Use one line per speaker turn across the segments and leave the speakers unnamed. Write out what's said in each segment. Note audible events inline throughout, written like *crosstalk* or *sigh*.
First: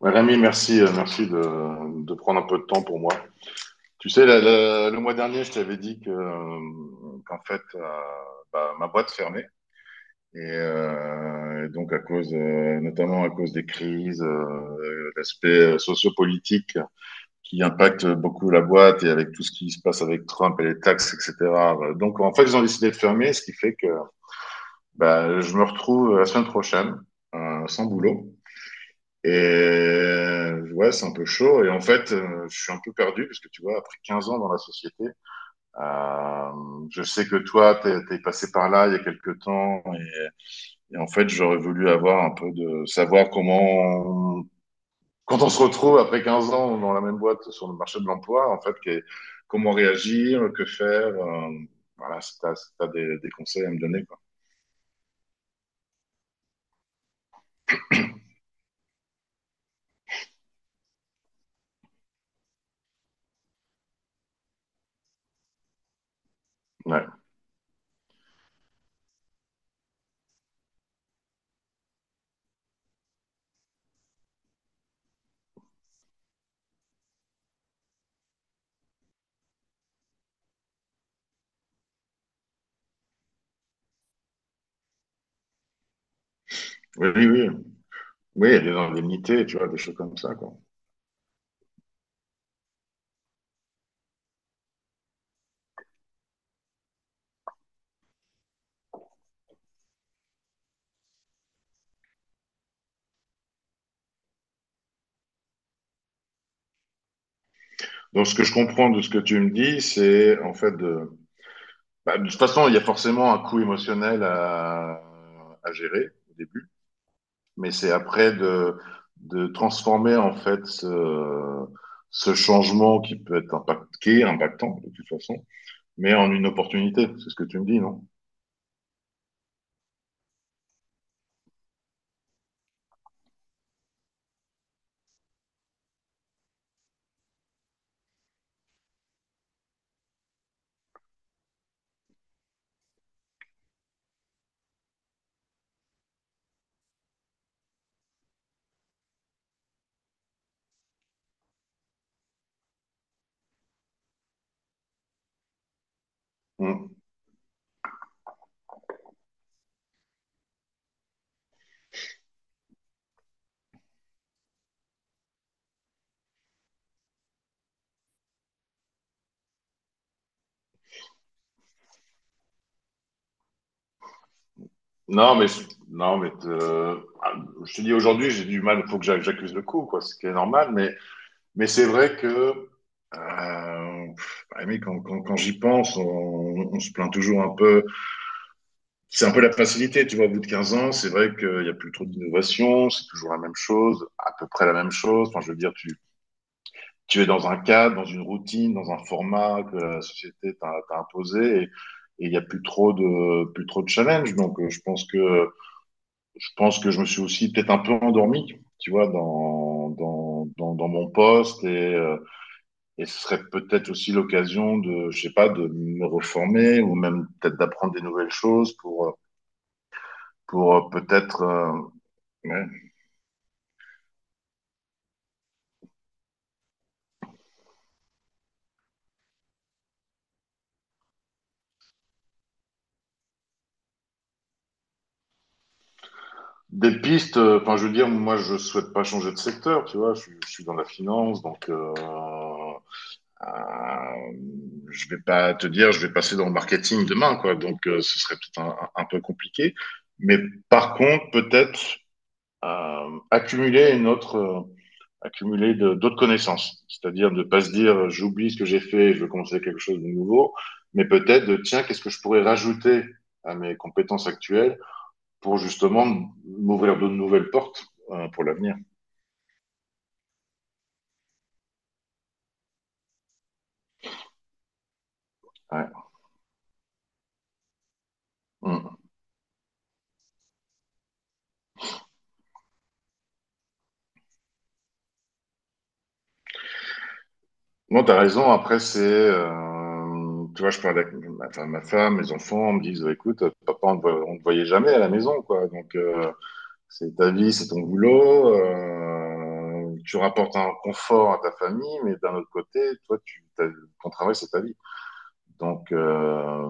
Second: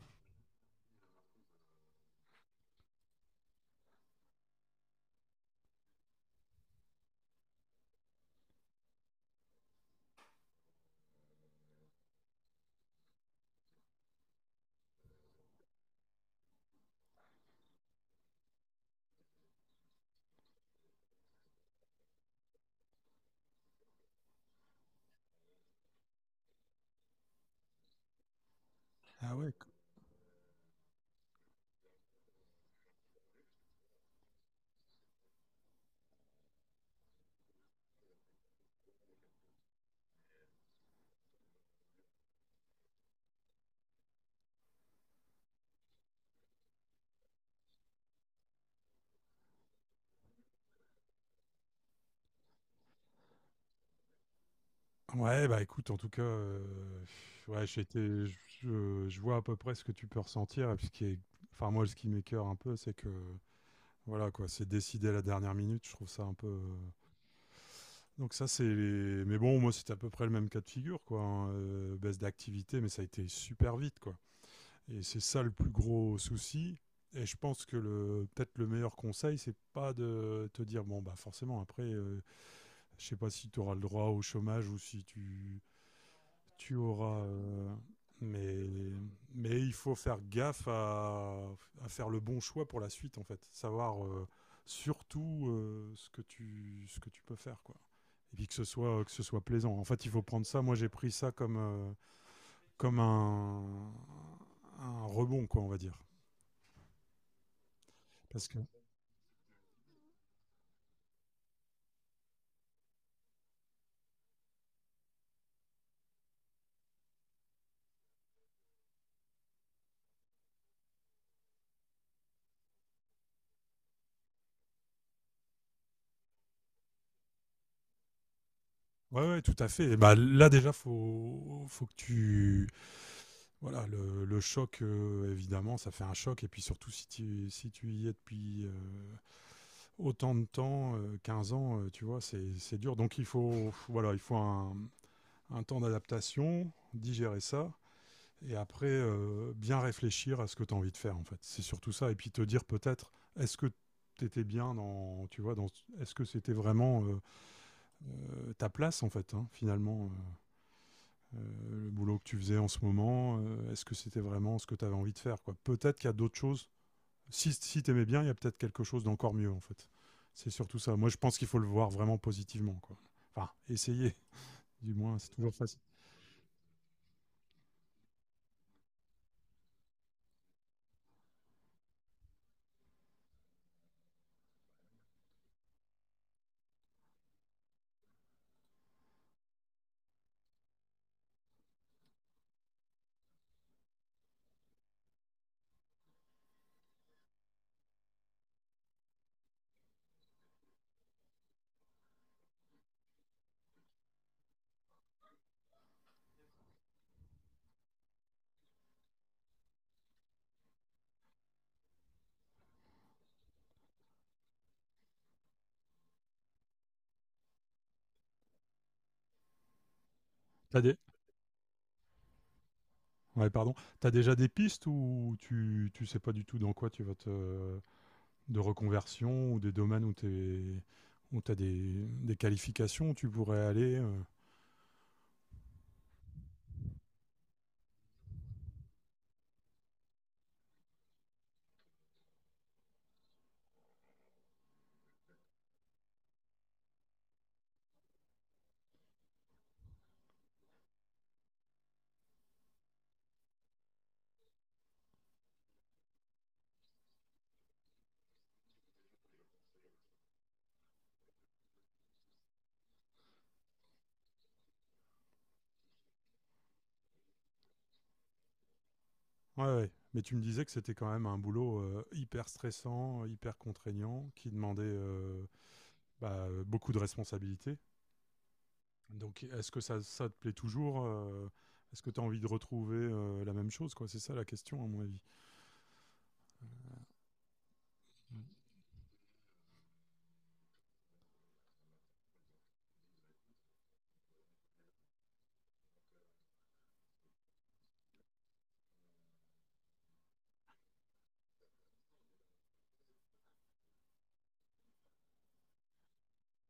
Ouais, Rémi, merci, merci de prendre un peu de temps pour moi. Tu sais, le mois dernier, je t'avais dit que, qu'en fait, ma boîte fermait. Et donc, notamment à cause des crises, l'aspect sociopolitique qui impacte beaucoup la boîte et avec tout ce qui se passe avec Trump et les taxes, etc. Donc, en fait, ils ont décidé de fermer, ce qui fait que bah, je me retrouve la semaine prochaine sans boulot. Et
Ah ouais.
ouais, c'est un peu chaud. Et en fait, je suis un peu perdu parce que tu vois, après 15 ans dans la société, euh, je sais que toi, t'es passé par là il y a quelques temps. Et en fait, j'aurais voulu avoir un peu de savoir quand on se retrouve après 15 ans dans la même boîte sur le marché de l'emploi, en fait, comment réagir, que faire. Voilà, si t'as des conseils à me donner, quoi.
Ouais, bah écoute, en tout cas, ouais, j'ai été, je, je vois à peu près ce que tu peux ressentir. Et puis ce qui est, enfin moi, ce qui m'écœure un peu, c'est que voilà quoi, c'est décidé à la dernière minute. Je trouve ça un peu.
Ouais.
Donc ça, c'est les. Mais bon, moi, c'était à peu près le même cas de figure, quoi. Hein, baisse d'activité, mais ça a été super vite, quoi. Et c'est ça le plus gros souci. Et je pense que le peut-être le meilleur conseil, c'est pas de te dire bon bah forcément après, je sais pas si tu auras le droit au chômage ou si tu
Oui,
auras.
oui, oui. Oui, il y a
Mais,
des indemnités, tu
mais
vois,
il
des
faut
choses comme
faire
ça, quoi.
gaffe à faire le bon choix pour la suite, en fait. Savoir surtout ce que tu peux faire, quoi. Et puis que ce soit plaisant. En fait, il faut prendre ça. Moi, j'ai pris ça comme, comme un rebond, quoi, on va dire.
Donc, ce que
Parce
je
que.
comprends de ce que tu me dis, c'est en fait de. Bah, de toute façon, il y a forcément un coût émotionnel à gérer au début, mais c'est après de transformer en fait ce changement qui peut être impactant de toute façon, mais en une opportunité. C'est ce que tu me dis, non?
Ouais, ouais, tout à fait. Et bah, là, déjà, faut, faut que tu. Voilà, le choc, évidemment, ça fait un choc. Et puis surtout, si tu, si tu y es depuis. Autant de temps, 15 ans, tu vois, c'est dur. Donc il faut, voilà, il faut un temps d'adaptation, digérer ça, et après bien réfléchir à ce que tu as envie de faire, en fait. C'est surtout ça. Et puis te dire peut-être, est-ce que tu étais bien dans, tu vois, dans, est-ce que c'était
Mm.
vraiment ta place, en fait, hein, finalement le boulot que tu faisais en ce moment, est-ce que c'était vraiment ce que tu avais envie de faire quoi? Peut-être qu'il y a d'autres choses si, si t'aimais bien, il y a peut-être quelque chose d'encore mieux, en fait. C'est surtout ça. Moi, je pense qu'il faut le voir vraiment positivement, quoi. Enfin, essayer, *laughs* du moins, c'est
Non, mais
toujours
je-
facile.
non, mais ah, je te dis aujourd'hui, j'ai du mal. Il faut que j'accuse le coup, quoi, ce qui est normal. Mais c'est vrai que euh, pff, ah, mais quand j'y pense, on se plaint toujours un peu. C'est un peu la facilité, tu vois, au bout de 15 ans, c'est vrai qu'il n'y a plus trop d'innovation, c'est toujours la même chose, à peu près la même chose. Enfin, je veux dire, tu es dans un cadre, dans une routine, dans un format que la société t'a imposé et il n'y a plus trop de challenge. Donc, je pense que je me suis aussi peut-être un peu endormi, tu vois, dans mon poste et euh, et ce serait peut-être aussi l'occasion de, je sais pas, de me reformer ou même peut-être d'apprendre des nouvelles choses pour
T'as des...
peut-être ouais.
Ouais, pardon. T'as déjà des pistes ou tu sais pas du tout dans quoi tu vas te... de reconversion ou des domaines où t'es... où t'as des qualifications où tu pourrais aller.
Des pistes. Enfin, je veux dire, moi, je souhaite pas changer de secteur, tu vois. Je suis dans la finance, donc euh, je vais pas te dire, je vais passer dans le marketing demain, quoi. Donc, ce serait peut-être un peu compliqué. Mais par contre, peut-être euh, accumuler une autre, euh, accumuler d'autres connaissances. C'est-à-dire de pas se dire j'oublie ce que j'ai fait, je veux commencer quelque chose de nouveau, mais peut-être tiens, qu'est-ce que je pourrais rajouter à mes compétences actuelles pour justement m'ouvrir de nouvelles portes pour l'avenir.
Ouais, ouais. Mais tu me disais que c'était quand même un boulot hyper stressant, hyper contraignant, qui demandait
Ouais.
bah, beaucoup de responsabilités.
Mm.
Donc, est-ce que ça te plaît toujours est-ce que tu as envie de retrouver la même chose quoi? C'est ça la question, à mon avis.
Non, t'as raison. Après, c'est. Tu vois, je parle avec ma, enfin, ma femme, mes enfants, me disent bah, écoute, papa, on ne te voyait jamais à la maison, quoi. Donc. C'est ta vie, c'est ton boulot. Tu rapportes un confort à ta famille, mais d'un autre côté, toi, ton travail, c'est ta vie. Donc,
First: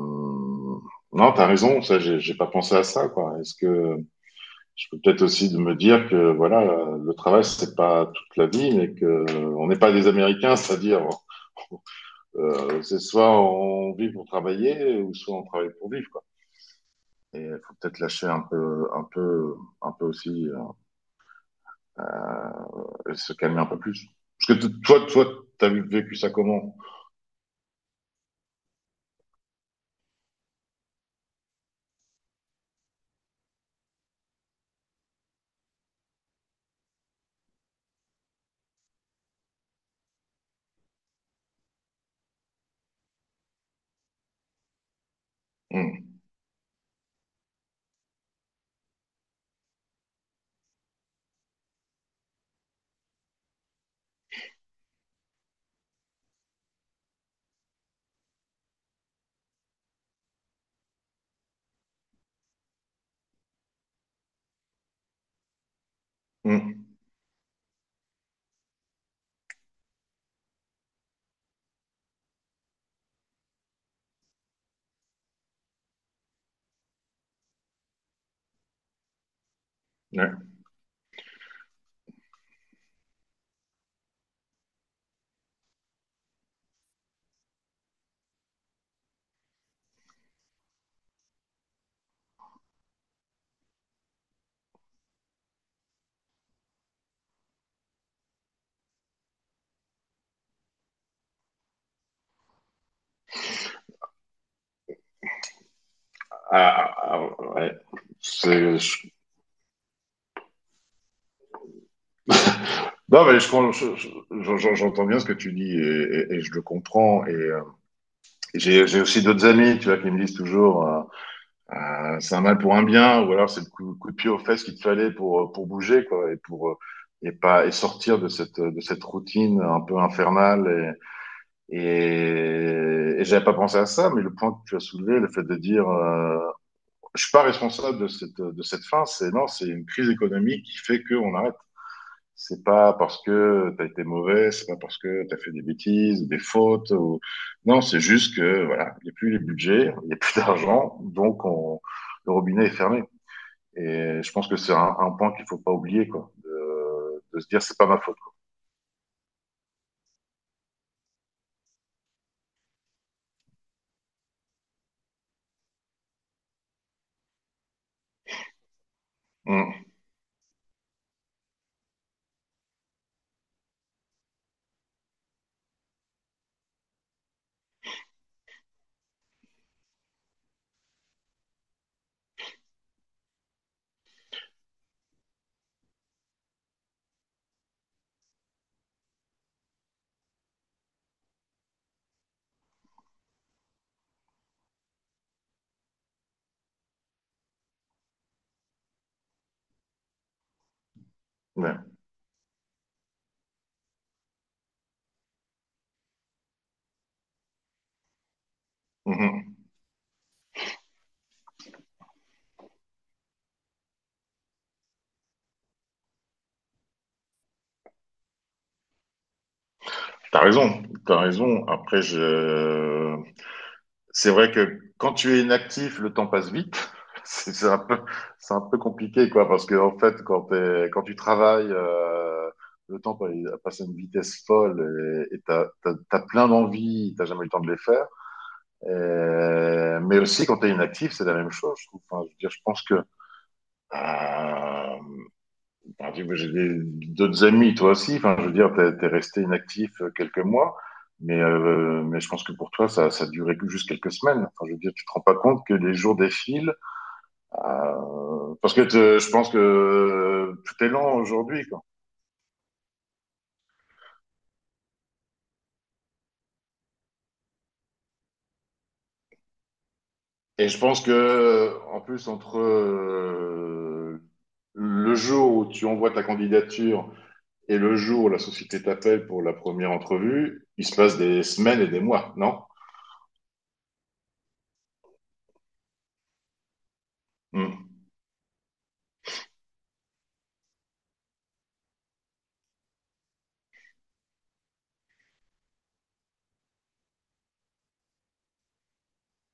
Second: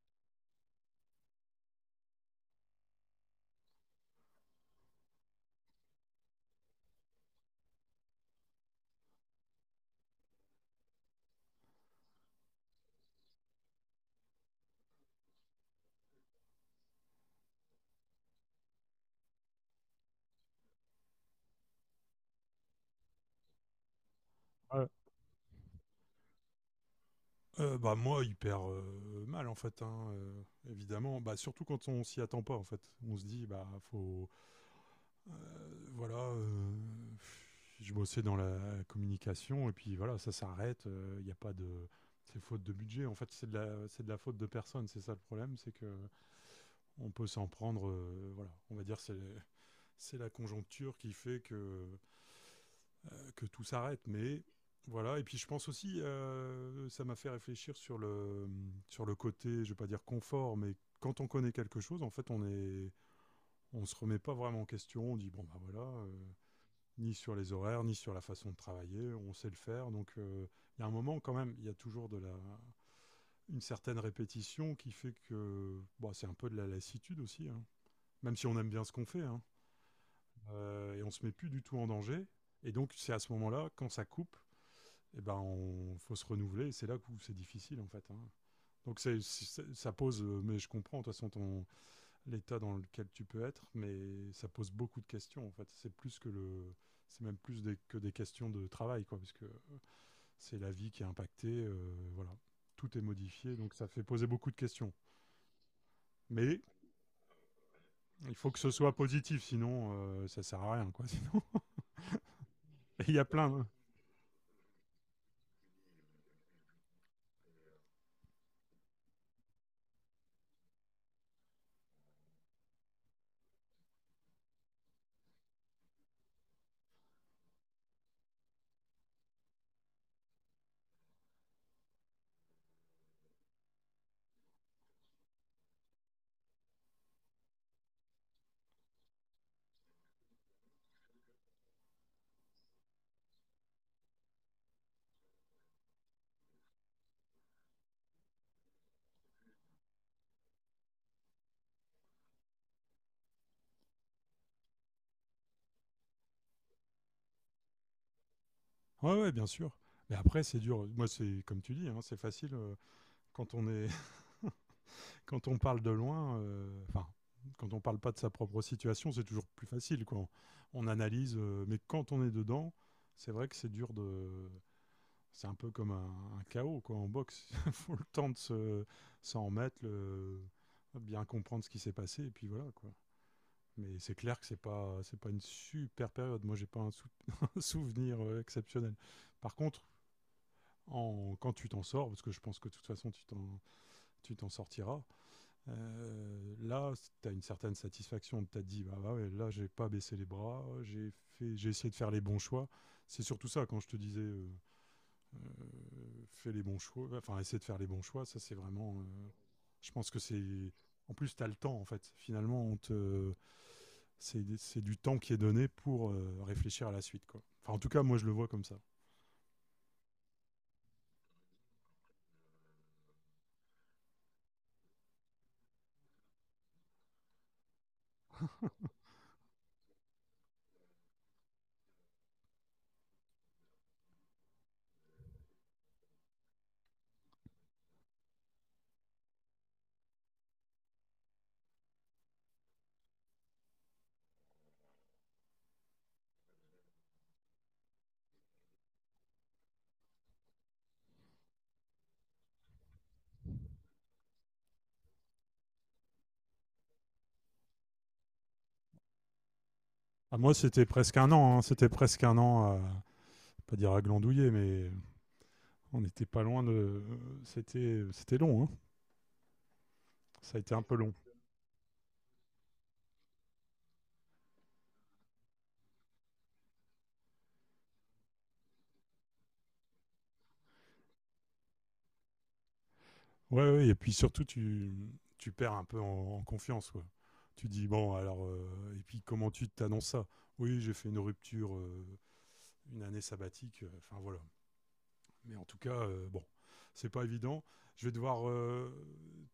non, t'as raison. Ça, j'ai pas pensé à ça, quoi. Est-ce que je peux peut-être aussi de me dire que voilà, le travail, c'est pas toute la vie, mais que on n'est pas des Américains, c'est-à-dire *laughs* c'est soit on vit pour travailler, ou soit on travaille pour vivre, quoi. Et il faut peut-être lâcher un peu aussi. Se calmer un peu plus. Parce que
Ouais.
toi, t'as vécu ça comment.
Bah, moi, hyper mal, en fait, hein, évidemment. Bah, surtout quand on s'y attend pas, en fait. On se dit, bah, faut. Voilà. Je bossais dans la communication, et puis voilà, ça s'arrête. Il n'y a pas de. C'est faute de budget. En fait, c'est de la faute de personne. C'est ça le problème, c'est que
Hmm,
on peut s'en prendre. Voilà, on va dire c'est la conjoncture qui fait que tout s'arrête, mais voilà. Et puis je pense aussi, ça m'a fait réfléchir sur le côté, je vais pas dire confort, mais quand on connaît quelque chose, en fait, on est, on se remet pas vraiment en question. On dit bon bah voilà,
hmm,
ni sur les horaires, ni sur la façon de travailler, on sait le faire. Donc il y a un moment quand même, il y a toujours de la, une certaine répétition qui fait que, bon, c'est un peu de la lassitude aussi. Hein. Même si on aime bien ce qu'on fait, hein.
ouais.
Et on se met plus du tout en danger. Et donc c'est à ce moment-là, quand ça coupe, eh ben, on faut se renouveler. C'est là où c'est difficile, en fait. Hein. Donc, c'est, ça pose, mais je comprends, de toute façon, ton, l'état dans lequel tu peux être, mais ça pose beaucoup de questions, en fait. C'est plus que le. C'est même plus que des questions de travail, quoi, puisque c'est la vie qui est impactée, voilà. Tout est modifié, donc ça fait poser beaucoup de questions. Mais
Ah, ah, ah, ouais.
il faut que ce soit
C'est-
positif, sinon ça sert à rien, quoi. *laughs* Sinon, et il y a
Non, mais
plein.
je
Hein.
j'entends bien ce que tu dis et, et je le comprends. Et j'ai aussi d'autres amis, tu vois, qui me disent toujours, c'est un mal pour un bien, ou alors c'est le coup de pied aux fesses qu'il te fallait pour bouger, quoi, et pour et pas et sortir de cette routine un peu infernale. Et j'avais pas pensé à ça, mais le point que tu as soulevé, le fait de dire, je suis pas responsable de cette fin, c'est non, c'est une crise économique qui fait qu'on arrête. C'est pas parce que t'as été mauvais, c'est pas parce que t'as fait des bêtises, des fautes. Ou... non, c'est juste que voilà, il y a plus les budgets, il y a plus *laughs* d'argent, donc on, le robinet est fermé. Et je pense que c'est un point qu'il faut pas oublier, quoi. De, se dire, c'est pas ma faute.
Ouais, ouais, bien sûr. Mais après, c'est dur. Moi, c'est comme tu dis, hein, c'est facile quand on est quand on parle de loin, enfin, quand on parle pas de sa propre situation, c'est toujours plus
Mmh.
facile. Quoi. On analyse, mais quand on est dedans, c'est vrai que c'est dur de. C'est un peu comme un chaos quoi, en boxe. *laughs* Il faut le temps de s'en remettre, bien comprendre ce qui s'est passé, et puis voilà. Quoi. Mais c'est clair que c'est pas une super période. Moi, j'ai pas un, *laughs* un souvenir exceptionnel. Par contre, quand tu t'en sors, parce que je pense que de toute façon tu t'en sortiras, là, tu as une certaine satisfaction. Tu as dit, bah, bah ouais, là, j'ai pas baissé les bras, j'ai fait, j'ai
Ouais.
essayé de faire les bons choix. C'est surtout ça, quand je te disais, euh, fais les bons choix, enfin, essayer de faire les bons choix, ça, c'est vraiment.
Mmh.
Je pense que c'est. En plus, tu as le temps, en fait. Finalement, on te... c'est du temps qui est donné pour réfléchir à la suite. Quoi. Enfin, en tout cas, moi, je le vois comme ça.
T'as raison, t'as raison. Après, je c'est vrai que quand tu es inactif, le temps passe vite. *laughs* C'est un peu, c'est un peu compliqué, quoi, parce que en fait, quand tu travailles, le il passe à une vitesse folle et t'as plein d'envies, t'as jamais eu le temps de les faire. Et- mais aussi, quand t'es inactif, c'est la même chose. Je trouve. Enfin, je veux dire, je pense que euh, j'ai d'autres amis, toi aussi. Enfin, je veux dire, t'es resté inactif quelques mois, mais je pense que pour toi, ça a duré juste quelques semaines. Enfin, je veux dire, tu te rends pas compte que les jours défilent. euh, je pense que
Ah, moi,
tout
c'était
est lent
presque un an. Hein.
aujourd'hui, quoi.
C'était presque un an à. Pas dire à glandouiller, mais on n'était pas loin de. C'était, c'était long. Hein. Ça a
Et
été
je
un peu
pense que,
long.
en plus, entre le jour où tu envoies ta candidature et le jour où la société t'appelle pour la première entrevue, il se passe des semaines et des mois, non?
Ouais, ouais, et puis surtout, tu perds un peu en, en confiance, quoi. Tu dis,
Hmm.
bon, alors, et puis comment tu t'annonces ça? Oui, j'ai fait une rupture, une année sabbatique, enfin voilà. Mais en tout cas, bon, c'est pas évident. Je vais devoir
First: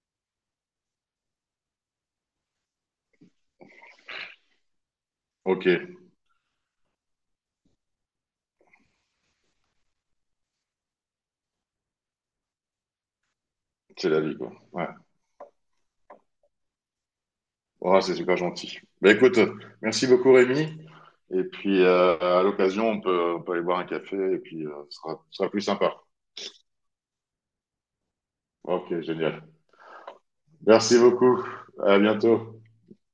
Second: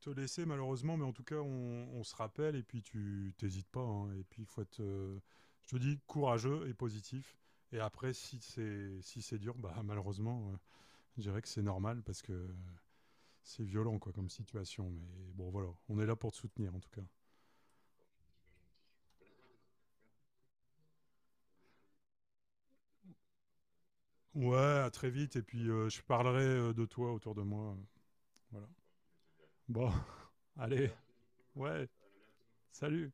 te laisser malheureusement, mais en tout cas, on se rappelle et puis tu t'hésites pas. Hein. Et puis, il faut être,
Ok,
je te dis, courageux et positif. Et après, si c'est si c'est dur, bah malheureusement, je dirais que c'est normal parce que c'est violent
c'est
quoi
la
comme
vie, quoi. Ouais.
situation. Mais bon, voilà, on est là pour te soutenir en tout cas.
Oh, c'est super gentil. Bah, écoute, merci beaucoup Rémi. Et puis à l'occasion, on peut aller boire un café et puis
Ouais, à très vite.
ce
Et
sera plus
puis
sympa.
je parlerai de toi autour de moi. Voilà.
Ok, génial.
Bon, *laughs* allez,
Merci beaucoup.
ouais,
À bientôt.
salut.